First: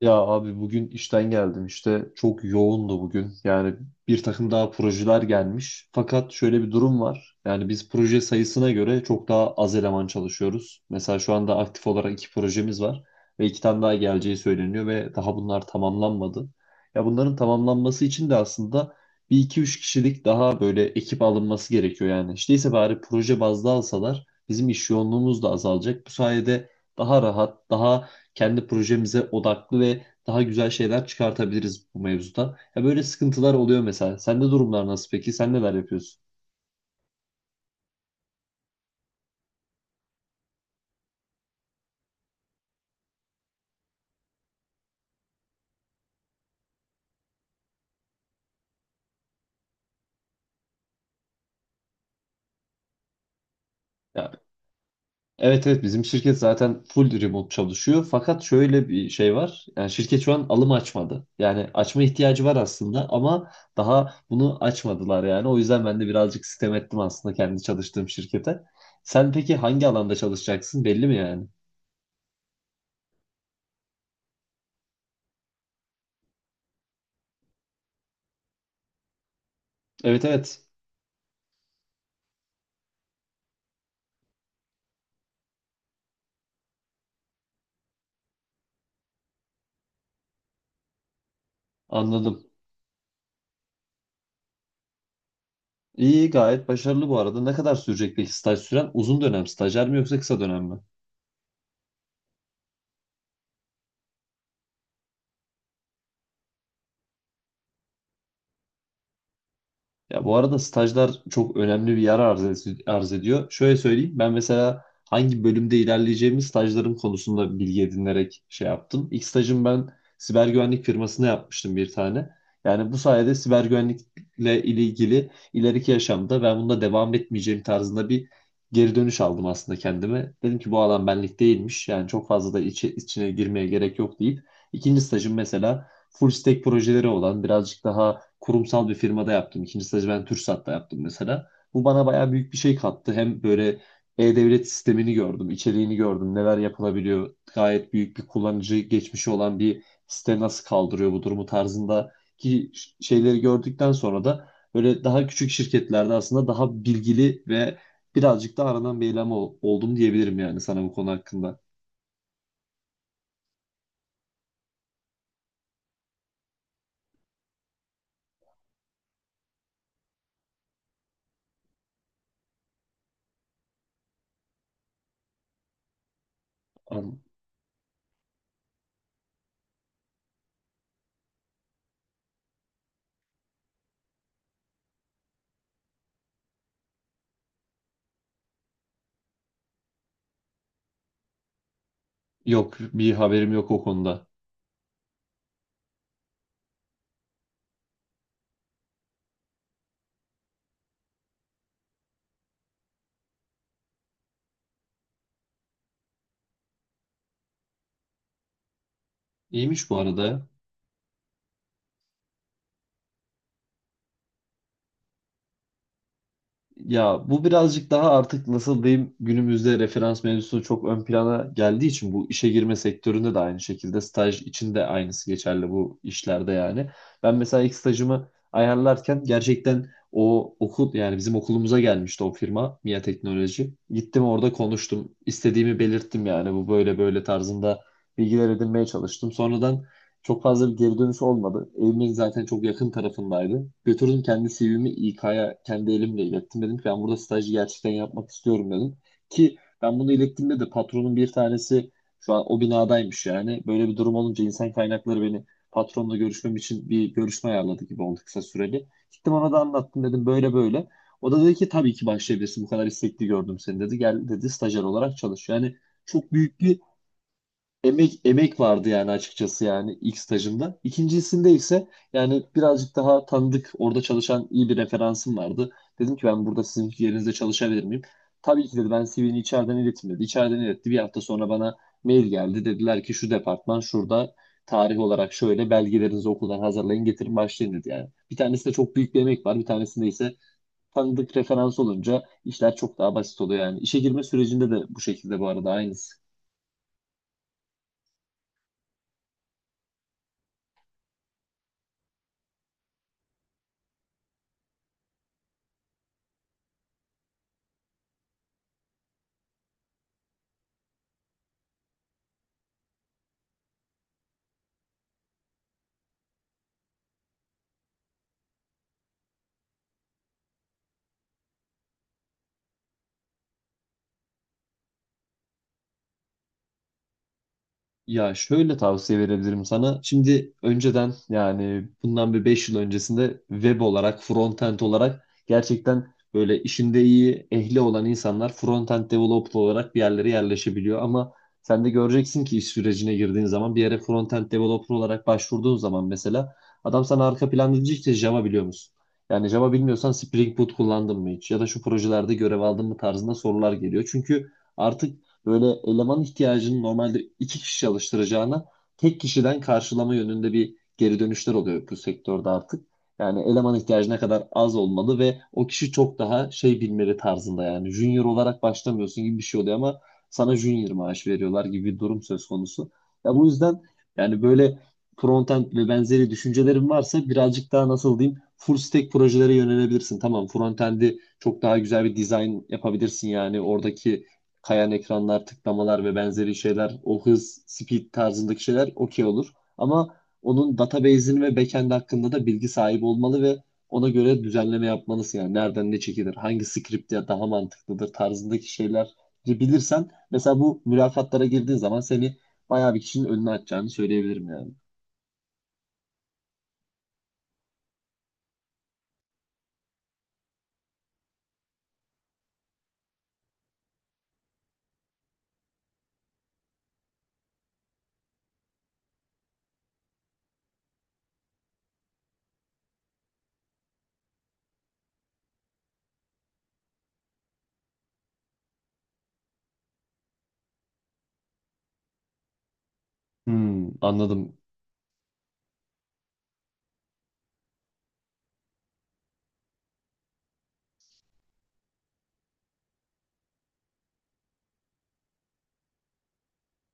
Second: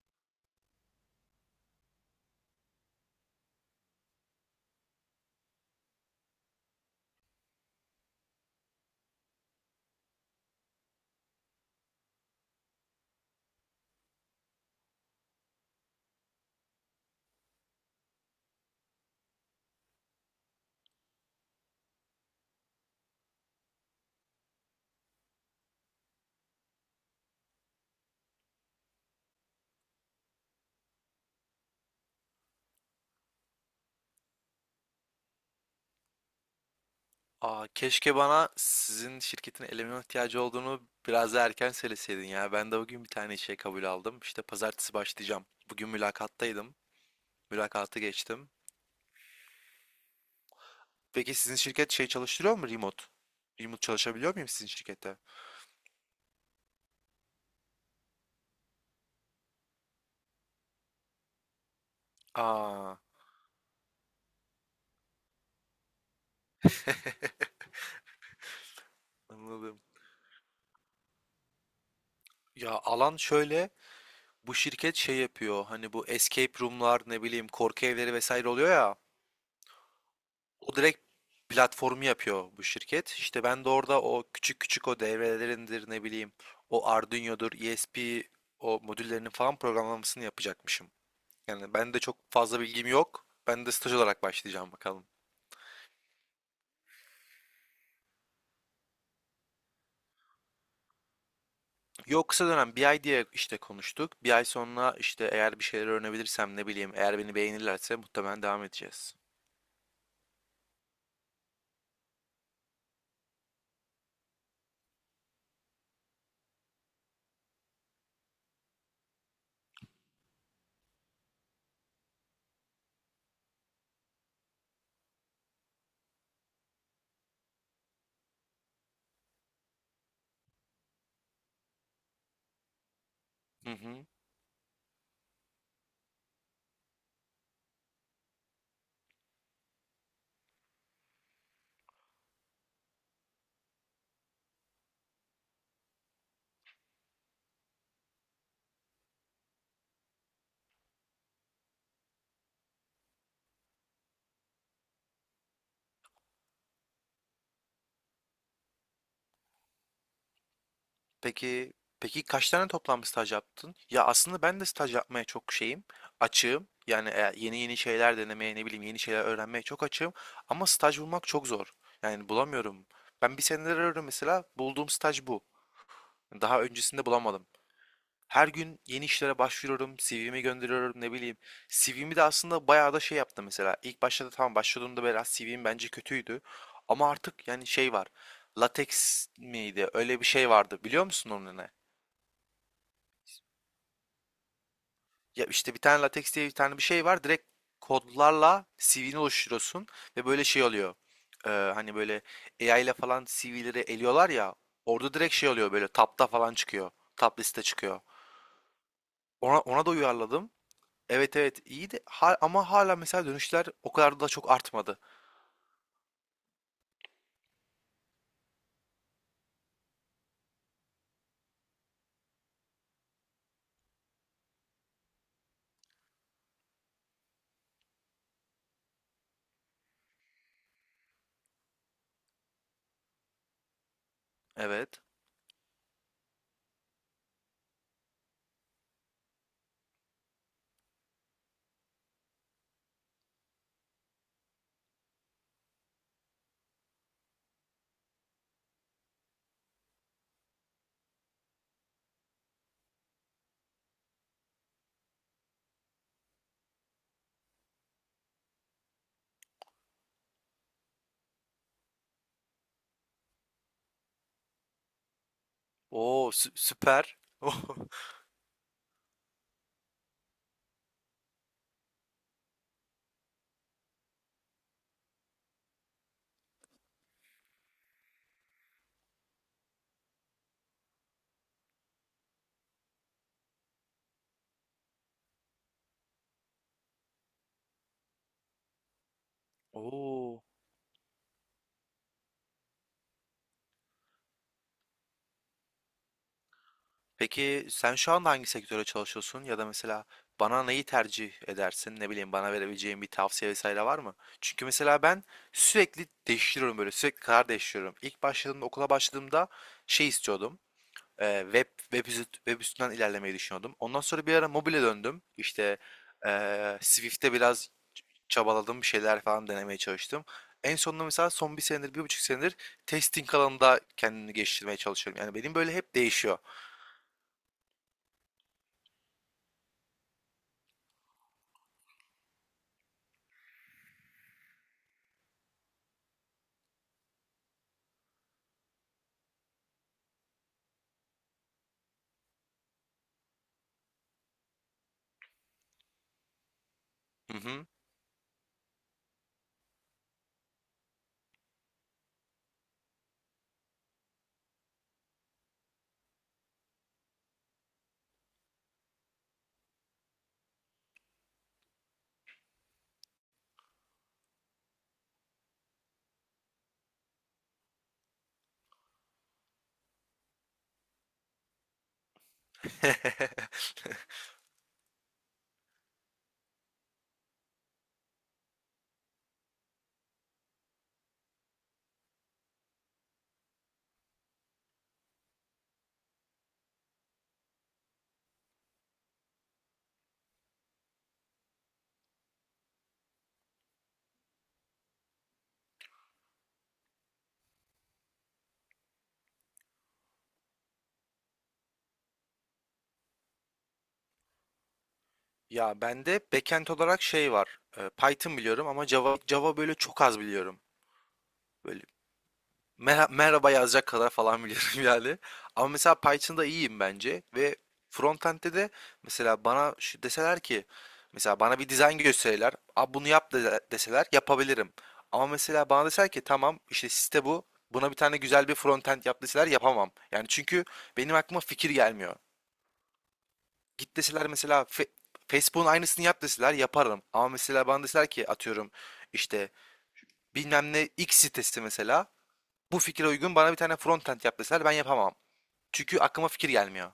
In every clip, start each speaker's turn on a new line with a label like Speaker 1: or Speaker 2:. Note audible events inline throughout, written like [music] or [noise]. Speaker 1: Ya abi, bugün işten geldim, işte çok yoğundu bugün yani. Bir takım daha projeler gelmiş, fakat şöyle bir durum var: yani biz proje sayısına göre çok daha az eleman çalışıyoruz. Mesela şu anda aktif olarak iki projemiz var ve iki tane daha geleceği söyleniyor, ve daha bunlar tamamlanmadı. Ya, bunların tamamlanması için de aslında bir iki üç kişilik daha böyle ekip alınması gerekiyor. Yani işte ise bari proje bazlı alsalar, bizim iş yoğunluğumuz da azalacak bu sayede, daha rahat, daha kendi projemize odaklı ve daha güzel şeyler çıkartabiliriz bu mevzuda. Ya, böyle sıkıntılar oluyor mesela. Sende durumlar nasıl peki? Sen neler yapıyorsun?
Speaker 2: Keşke bana sizin şirketin eleman ihtiyacı olduğunu biraz daha erken söyleseydin ya. Ben de bugün bir tane işe kabul aldım. İşte pazartesi başlayacağım. Bugün mülakattaydım. Mülakatı geçtim. Peki sizin şirket şey çalıştırıyor mu remote? Remote
Speaker 1: Ya,
Speaker 2: çalışabiliyor muyum sizin şirkette?
Speaker 1: evet, evet, bizim şirket zaten full remote çalışıyor. Fakat şöyle bir şey var. Yani şirket şu an alım açmadı. Yani açma ihtiyacı var
Speaker 2: Aa,
Speaker 1: aslında ama daha bunu açmadılar yani. O yüzden ben de birazcık sitem ettim aslında kendi çalıştığım şirkete. Sen peki
Speaker 2: anladım.
Speaker 1: hangi alanda çalışacaksın, belli mi yani?
Speaker 2: Ya alan şöyle. Bu şirket şey yapıyor. Hani bu escape room'lar ne bileyim korku evleri vesaire oluyor ya.
Speaker 1: Evet, evet,
Speaker 2: O direkt platformu yapıyor bu şirket. İşte ben de orada o küçük küçük devrelerindir ne bileyim o Arduino'dur, ESP o modüllerinin falan programlamasını yapacakmışım. Yani ben de çok
Speaker 1: anladım.
Speaker 2: fazla bilgim yok. Ben de staj olarak başlayacağım bakalım.
Speaker 1: İyi, gayet başarılı bu arada. Ne kadar sürecek peki staj süren? Uzun dönem stajyer mi yoksa kısa dönem mi?
Speaker 2: Yok, kısa dönem bir ay diye işte konuştuk. Bir ay sonra işte eğer bir şeyler öğrenebilirsem ne bileyim eğer beni beğenirlerse muhtemelen devam edeceğiz.
Speaker 1: Ya, bu arada stajlar çok önemli bir yer arz ediyor. Şöyle söyleyeyim, ben mesela hangi bölümde ilerleyeceğimi stajlarım konusunda bilgi edinerek şey yaptım. İlk stajım ben siber güvenlik firmasına yapmıştım, bir tane. Yani bu sayede siber güvenlikle ilgili ileriki yaşamda ben bunda devam etmeyeceğim tarzında bir geri dönüş aldım aslında kendime. Dedim ki bu alan benlik değilmiş. Yani çok fazla da içine girmeye
Speaker 2: Hı
Speaker 1: gerek
Speaker 2: hı.
Speaker 1: yok deyip. İkinci stajım mesela full stack projeleri olan birazcık daha kurumsal bir firmada yaptım. İkinci stajı ben TürkSat'ta yaptım mesela. Bu bana bayağı büyük bir şey kattı. Hem böyle e-devlet sistemini gördüm, içeriğini gördüm, neler yapılabiliyor. Gayet büyük bir kullanıcı geçmişi olan bir site nasıl kaldırıyor bu durumu tarzında ki şeyleri gördükten sonra da böyle daha küçük şirketlerde aslında daha bilgili ve birazcık da aranan bir eleman oldum diyebilirim yani sana bu konu hakkında.
Speaker 2: Peki peki kaç tane toplam staj yaptın? Ya aslında ben de staj yapmaya çok açığım. Yani yeni yeni şeyler denemeye, ne bileyim yeni şeyler öğrenmeye çok açığım. Ama staj bulmak çok zor. Yani bulamıyorum. Ben bir senedir arıyorum mesela. Bulduğum staj bu. Daha öncesinde
Speaker 1: An-
Speaker 2: bulamadım. Her gün yeni işlere başvuruyorum, CV'mi gönderiyorum, ne bileyim. CV'mi de aslında bayağı da şey yaptım mesela. İlk başta da tamam başladığımda biraz CV'm bence kötüydü. Ama artık yani şey var. Latex miydi? Öyle bir şey vardı. Biliyor musun onun ne?
Speaker 1: Yok, bir haberim yok o konuda.
Speaker 2: Ya işte bir tane LaTeX diye bir tane bir şey var. Direkt kodlarla CV'ni oluşturuyorsun ve böyle şey oluyor. Hani böyle AI ile falan CV'leri eliyorlar ya. Orada direkt şey oluyor, böyle tapta falan çıkıyor. Top liste çıkıyor. Ona
Speaker 1: İyiymiş
Speaker 2: da
Speaker 1: bu arada.
Speaker 2: uyarladım. Evet evet, iyiydi. Ama hala mesela dönüşler o kadar da çok artmadı.
Speaker 1: Ya, bu birazcık daha artık, nasıl diyeyim, günümüzde referans mevzusu çok ön plana geldiği için bu işe girme sektöründe de aynı şekilde, staj için de aynısı geçerli bu işlerde yani. Ben mesela ilk stajımı ayarlarken gerçekten o okul, yani bizim okulumuza gelmişti o firma MİA Teknoloji. Gittim, orada
Speaker 2: Evet.
Speaker 1: konuştum, istediğimi belirttim, yani bu böyle böyle tarzında bilgiler edinmeye çalıştım. Sonradan çok fazla bir geri dönüş olmadı. Evimin zaten çok yakın tarafındaydı. Götürdüm kendi CV'mi İK'ya, kendi elimle ilettim. Dedim ki ben burada stajı gerçekten yapmak istiyorum dedim. Ki ben bunu ilettiğimde de patronun bir tanesi şu an o binadaymış yani. Böyle bir durum olunca insan kaynakları beni patronla görüşmem için bir görüşme ayarladı gibi oldu, kısa süreli. Gittim, ona da anlattım, dedim böyle böyle. O da dedi ki tabii ki başlayabilirsin, bu kadar istekli gördüm seni dedi. Gel dedi, stajyer olarak çalış. Yani
Speaker 2: Oo,
Speaker 1: çok büyük bir
Speaker 2: süper. [laughs]
Speaker 1: emek vardı yani açıkçası, yani ilk stajımda. İkincisinde ise yani birazcık daha tanıdık, orada çalışan iyi bir referansım vardı. Dedim ki ben burada sizin yerinizde çalışabilir miyim? Tabii ki dedi, ben CV'ni içeriden ilettim dedi. İçeriden iletti. Bir hafta sonra bana mail geldi. Dediler ki şu departman şurada, tarih olarak şöyle, belgelerinizi okuldan hazırlayın, getirin, başlayın dedi yani. Bir tanesinde çok büyük bir emek var. Bir tanesinde ise
Speaker 2: Oo.
Speaker 1: tanıdık referans olunca işler çok daha basit oluyor yani. İşe girme sürecinde de bu şekilde bu arada, aynısı.
Speaker 2: Peki sen şu anda hangi sektöre çalışıyorsun, ya da mesela bana neyi tercih edersin? Ne bileyim bana verebileceğin bir tavsiye vesaire var mı? Çünkü mesela ben sürekli değiştiriyorum, böyle sürekli karar değiştiriyorum. İlk başladığımda, okula başladığımda şey istiyordum. Web web üstünden ilerlemeyi düşünüyordum. Ondan sonra bir ara mobile döndüm. İşte Swift'te biraz çabaladım, bir şeyler falan denemeye çalıştım. En sonunda mesela son bir senedir, bir buçuk senedir testing alanında kendimi geliştirmeye çalışıyorum. Yani benim böyle hep değişiyor.
Speaker 1: Ya, şöyle tavsiye verebilirim sana. Şimdi önceden, yani bundan bir 5 yıl öncesinde, web olarak, frontend olarak gerçekten böyle işinde iyi, ehli olan insanlar frontend developer olarak bir yerlere yerleşebiliyor. Ama sen de göreceksin ki iş sürecine girdiğin zaman, bir yere frontend developer olarak başvurduğun zaman mesela, adam sana
Speaker 2: Hı
Speaker 1: arka
Speaker 2: hı.
Speaker 1: planda diyecek ki Java biliyor musun? Yani Java bilmiyorsan Spring Boot kullandın mı hiç? Ya da şu projelerde görev aldın mı tarzında sorular geliyor. Çünkü artık böyle eleman ihtiyacını normalde iki kişi çalıştıracağına tek kişiden karşılama yönünde bir geri dönüşler oluyor bu sektörde artık. Yani eleman ihtiyacı ne kadar az olmalı ve o kişi çok daha şey bilmeli tarzında, yani junior olarak başlamıyorsun gibi bir şey oluyor ama sana junior maaş veriyorlar gibi bir durum söz konusu. Ya, bu
Speaker 2: [laughs]
Speaker 1: yüzden yani böyle frontend ve benzeri düşüncelerin varsa, birazcık daha, nasıl diyeyim, full stack projelere yönelebilirsin. Tamam, frontend'i çok daha güzel bir design yapabilirsin, yani oradaki kayan ekranlar, tıklamalar ve benzeri şeyler, o hız, speed tarzındaki şeyler okey olur. Ama onun database'ini ve backend hakkında da bilgi sahibi olmalı ve ona göre düzenleme yapmalısın. Yani nereden ne çekilir, hangi script ya daha mantıklıdır tarzındaki şeyler bilirsen mesela, bu mülakatlara girdiğin zaman seni bayağı bir kişinin önüne atacağını söyleyebilirim yani.
Speaker 2: Ya bende backend olarak şey var. E, Python biliyorum ama Java böyle çok az biliyorum. Böyle merhaba yazacak kadar falan [laughs] biliyorum yani. Ama mesela Python'da iyiyim bence ve frontend'de de mesela bana şu deseler ki, mesela bana bir dizayn gösterirler. Abi bunu yap deseler yapabilirim. Ama mesela bana deseler ki tamam işte site bu. Buna bir tane güzel bir frontend yap deseler yapamam. Yani çünkü benim aklıma fikir gelmiyor.
Speaker 1: Hmm,
Speaker 2: Git deseler
Speaker 1: anladım.
Speaker 2: mesela Facebook'un aynısını yap deseler yaparım. Ama mesela bana deseler ki atıyorum işte bilmem ne X sitesi mesela bu fikre uygun bana bir tane frontend yap deseler ben yapamam. Çünkü aklıma fikir gelmiyor.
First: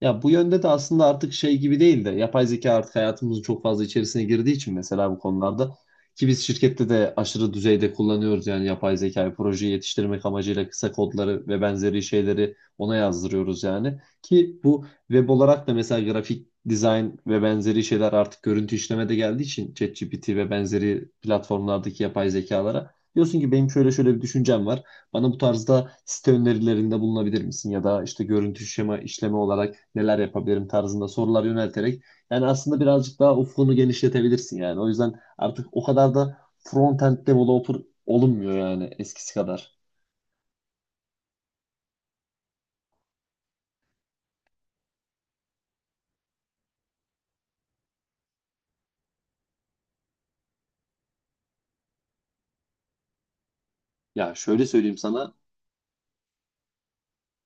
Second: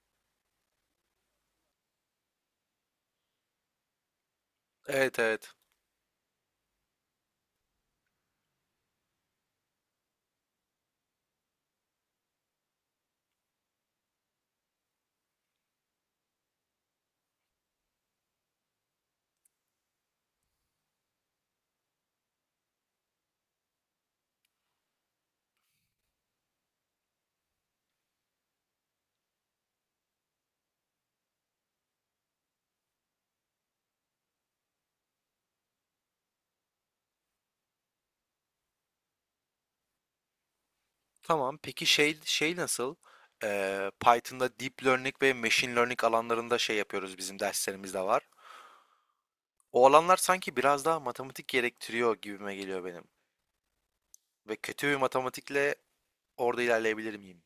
Speaker 1: Ya, bu yönde de aslında artık şey gibi değil de, yapay zeka artık hayatımızın çok fazla içerisine girdiği için mesela, bu
Speaker 2: Evet evet.
Speaker 1: konularda ki biz şirkette de aşırı düzeyde kullanıyoruz yani yapay zekayı, projeyi yetiştirmek amacıyla kısa kodları ve benzeri şeyleri ona yazdırıyoruz yani, ki bu web olarak da mesela grafik dizayn ve benzeri şeyler, artık görüntü işleme de geldiği için ChatGPT ve benzeri platformlardaki yapay zekalara diyorsun ki benim şöyle şöyle bir düşüncem var. Bana bu tarzda site önerilerinde bulunabilir misin, ya da işte görüntü şema işleme olarak neler yapabilirim tarzında sorular yönelterek yani, aslında birazcık daha ufkunu genişletebilirsin yani. O yüzden artık o kadar da front-end developer olunmuyor yani, eskisi kadar.
Speaker 2: Tamam, peki şey nasıl? Python'da deep learning ve machine learning alanlarında şey yapıyoruz, bizim derslerimizde var. O alanlar sanki biraz daha matematik gerektiriyor gibime geliyor benim.
Speaker 1: Ya,
Speaker 2: Ve
Speaker 1: şöyle
Speaker 2: kötü bir
Speaker 1: söyleyeyim sana.
Speaker 2: matematikle orada ilerleyebilir miyim?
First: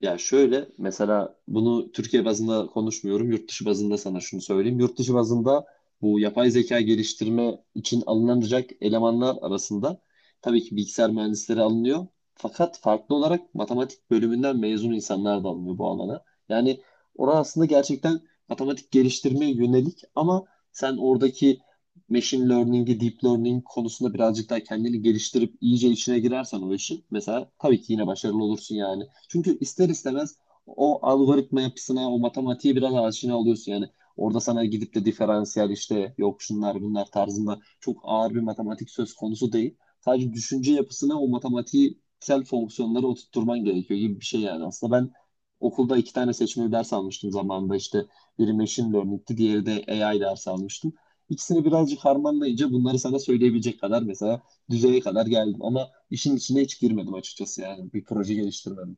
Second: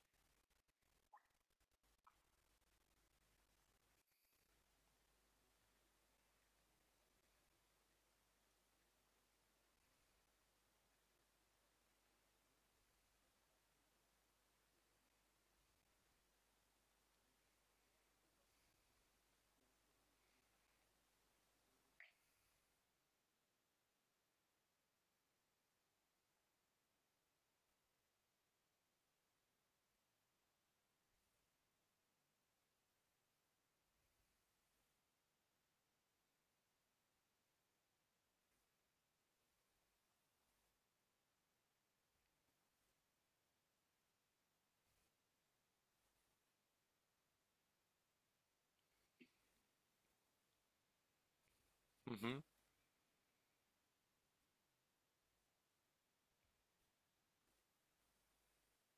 Speaker 1: Ya, şöyle mesela, bunu Türkiye bazında konuşmuyorum. Yurt dışı bazında sana şunu söyleyeyim. Yurt dışı bazında bu yapay zeka geliştirme için alınacak elemanlar arasında tabii ki bilgisayar mühendisleri alınıyor. Fakat farklı olarak matematik bölümünden mezun insanlar da alınıyor bu alana. Yani orası aslında gerçekten matematik geliştirmeye yönelik, ama sen oradaki machine learning'i, deep learning konusunda birazcık daha kendini geliştirip iyice içine girersen o işin, mesela tabii ki yine başarılı olursun yani. Çünkü ister istemez o algoritma yapısına, o matematiğe biraz aşina oluyorsun yani. Orada sana gidip de diferansiyel, işte yok şunlar bunlar tarzında çok ağır bir matematik söz konusu değil. Sadece düşünce yapısına o matematiksel fonksiyonları oturtturman gerekiyor gibi bir şey yani. Aslında ben okulda iki tane seçmeli ders almıştım zamanında, işte biri machine learning'ti, diğeri de AI ders almıştım. İkisini birazcık harmanlayınca bunları sana söyleyebilecek kadar, mesela düzeye kadar geldim, ama işin içine hiç girmedim açıkçası, yani bir proje geliştirmedim.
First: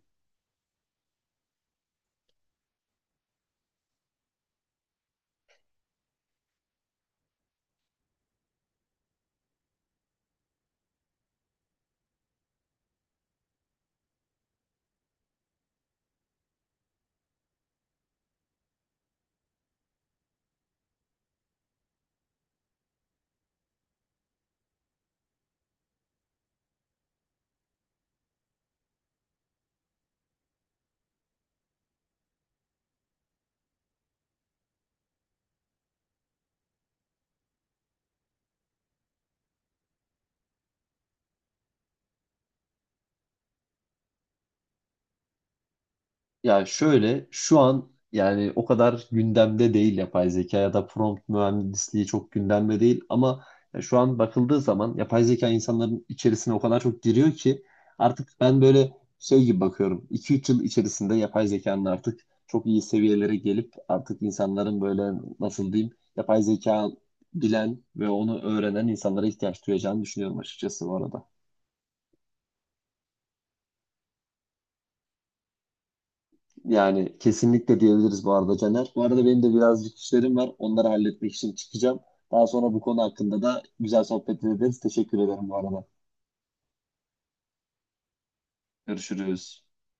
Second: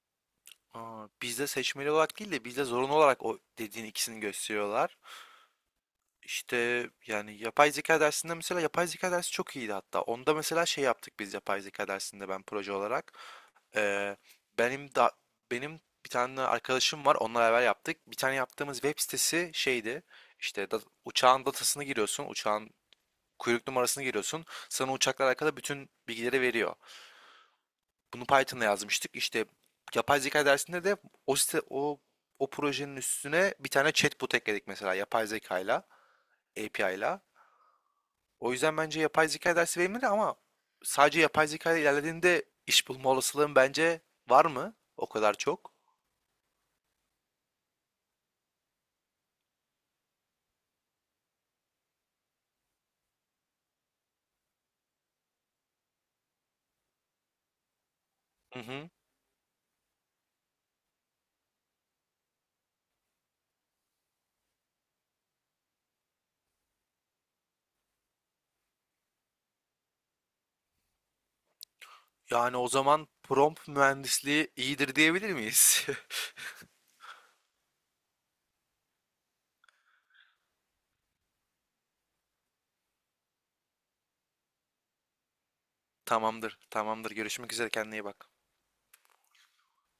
Speaker 2: Bizde seçmeli olarak değil de bizde zorunlu olarak o dediğin ikisini gösteriyorlar. İşte yani yapay zeka dersinde, mesela yapay zeka dersi çok iyiydi hatta. Onda mesela şey yaptık biz yapay zeka dersinde ben proje olarak. Ee, benim da benim bir tane arkadaşım var. Onunla beraber yaptık. Bir tane yaptığımız web sitesi şeydi. İşte uçağın datasını giriyorsun. Uçağın kuyruk numarasını giriyorsun. Sana uçakla alakalı bütün bilgileri veriyor. Bunu Python'la yazmıştık. İşte yapay zeka dersinde de o site, o projenin üstüne bir tane chatbot ekledik mesela yapay zekayla, API'la. O yüzden bence yapay zeka dersi verimli ama sadece yapay zeka ile ilerlediğinde iş bulma olasılığın bence var mı? O kadar çok.
Speaker 1: Ya, şöyle şu an yani o kadar gündemde değil yapay zeka ya da prompt mühendisliği çok gündemde değil, ama ya şu an bakıldığı zaman yapay zeka insanların içerisine o kadar çok giriyor ki artık ben
Speaker 2: Hı hı.
Speaker 1: böyle şey gibi bakıyorum. 2-3 yıl içerisinde yapay zekanın artık çok iyi seviyelere gelip artık insanların böyle, nasıl diyeyim, yapay zeka bilen ve onu öğrenen insanlara ihtiyaç duyacağını düşünüyorum açıkçası, bu arada.
Speaker 2: Yani o zaman prompt mühendisliği iyidir diyebilir miyiz? [laughs]
Speaker 1: Yani kesinlikle diyebiliriz bu arada Caner. Bu arada benim de birazcık işlerim var. Onları halletmek için çıkacağım. Daha sonra bu konu hakkında da güzel sohbet ederiz. Teşekkür ederim bu arada.
Speaker 2: Tamamdır, tamamdır. Görüşmek üzere. Kendine iyi bak.
Speaker 1: Görüşürüz.